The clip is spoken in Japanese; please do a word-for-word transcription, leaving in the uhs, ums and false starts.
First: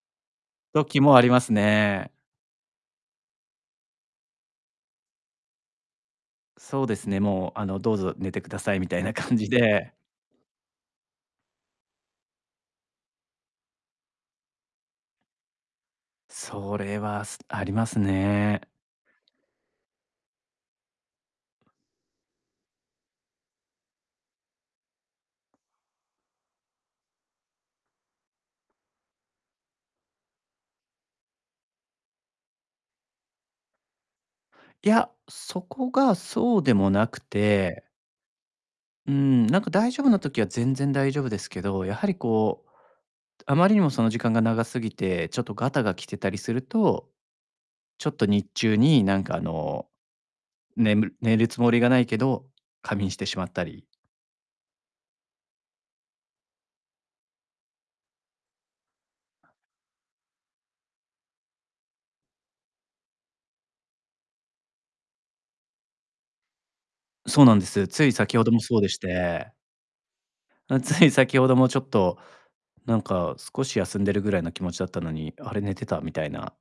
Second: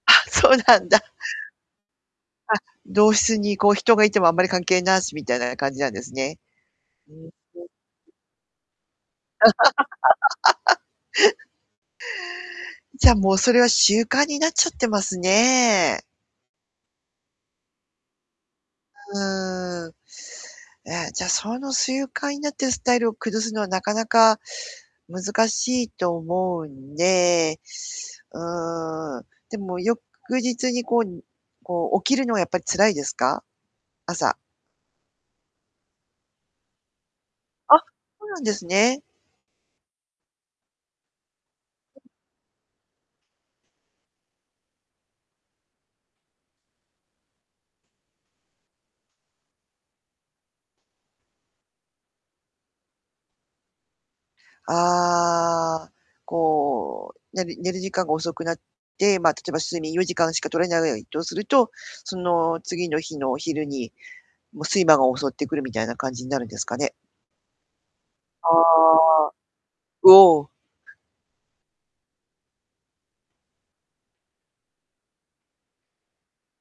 あ、そうなん時だ。もありますね。あ、同室にこう、人がいてもあんまり関係なし、みたいな感じなんですね。そうですうね、ん、もう、ふん、うあん。の、どうぞ寝てくださいみたいな感じで。じゃあ、もうそれは習慣になっちゃってますね。それは、すありますね。うーん。や、じゃあ、その習慣になってるスタイルを崩すのはなかなか難しいと思うんで。うーん。でも翌日にこう、こう、起きるのはやっぱり辛いですか？朝。いや、そこがそうでもなくあ、てそうなんですね。うーん、何か大丈夫な時は、全然大丈夫ですけど、やは [unintelligible] りこう、あまりにもその時間が長すぎて、ちょっとガタが来てたりすると、ちょっと日中に、なんかあの、ねむる寝るつもりがないけど、仮眠してしまったりああ、こう、寝る寝る時間が遅くなって、ま、例えば、睡眠よじかんしか取れないとすると、その次の日の昼に、もう睡魔が襲ってくるみたいな感じになるんですかね？そうなんです。つい先程あもそうでしあ。てうお。あ、つい先ほどもちょっと、なんか、少し休んでるぐらいの気持ちだったのに「あれ、寝てた」みたいな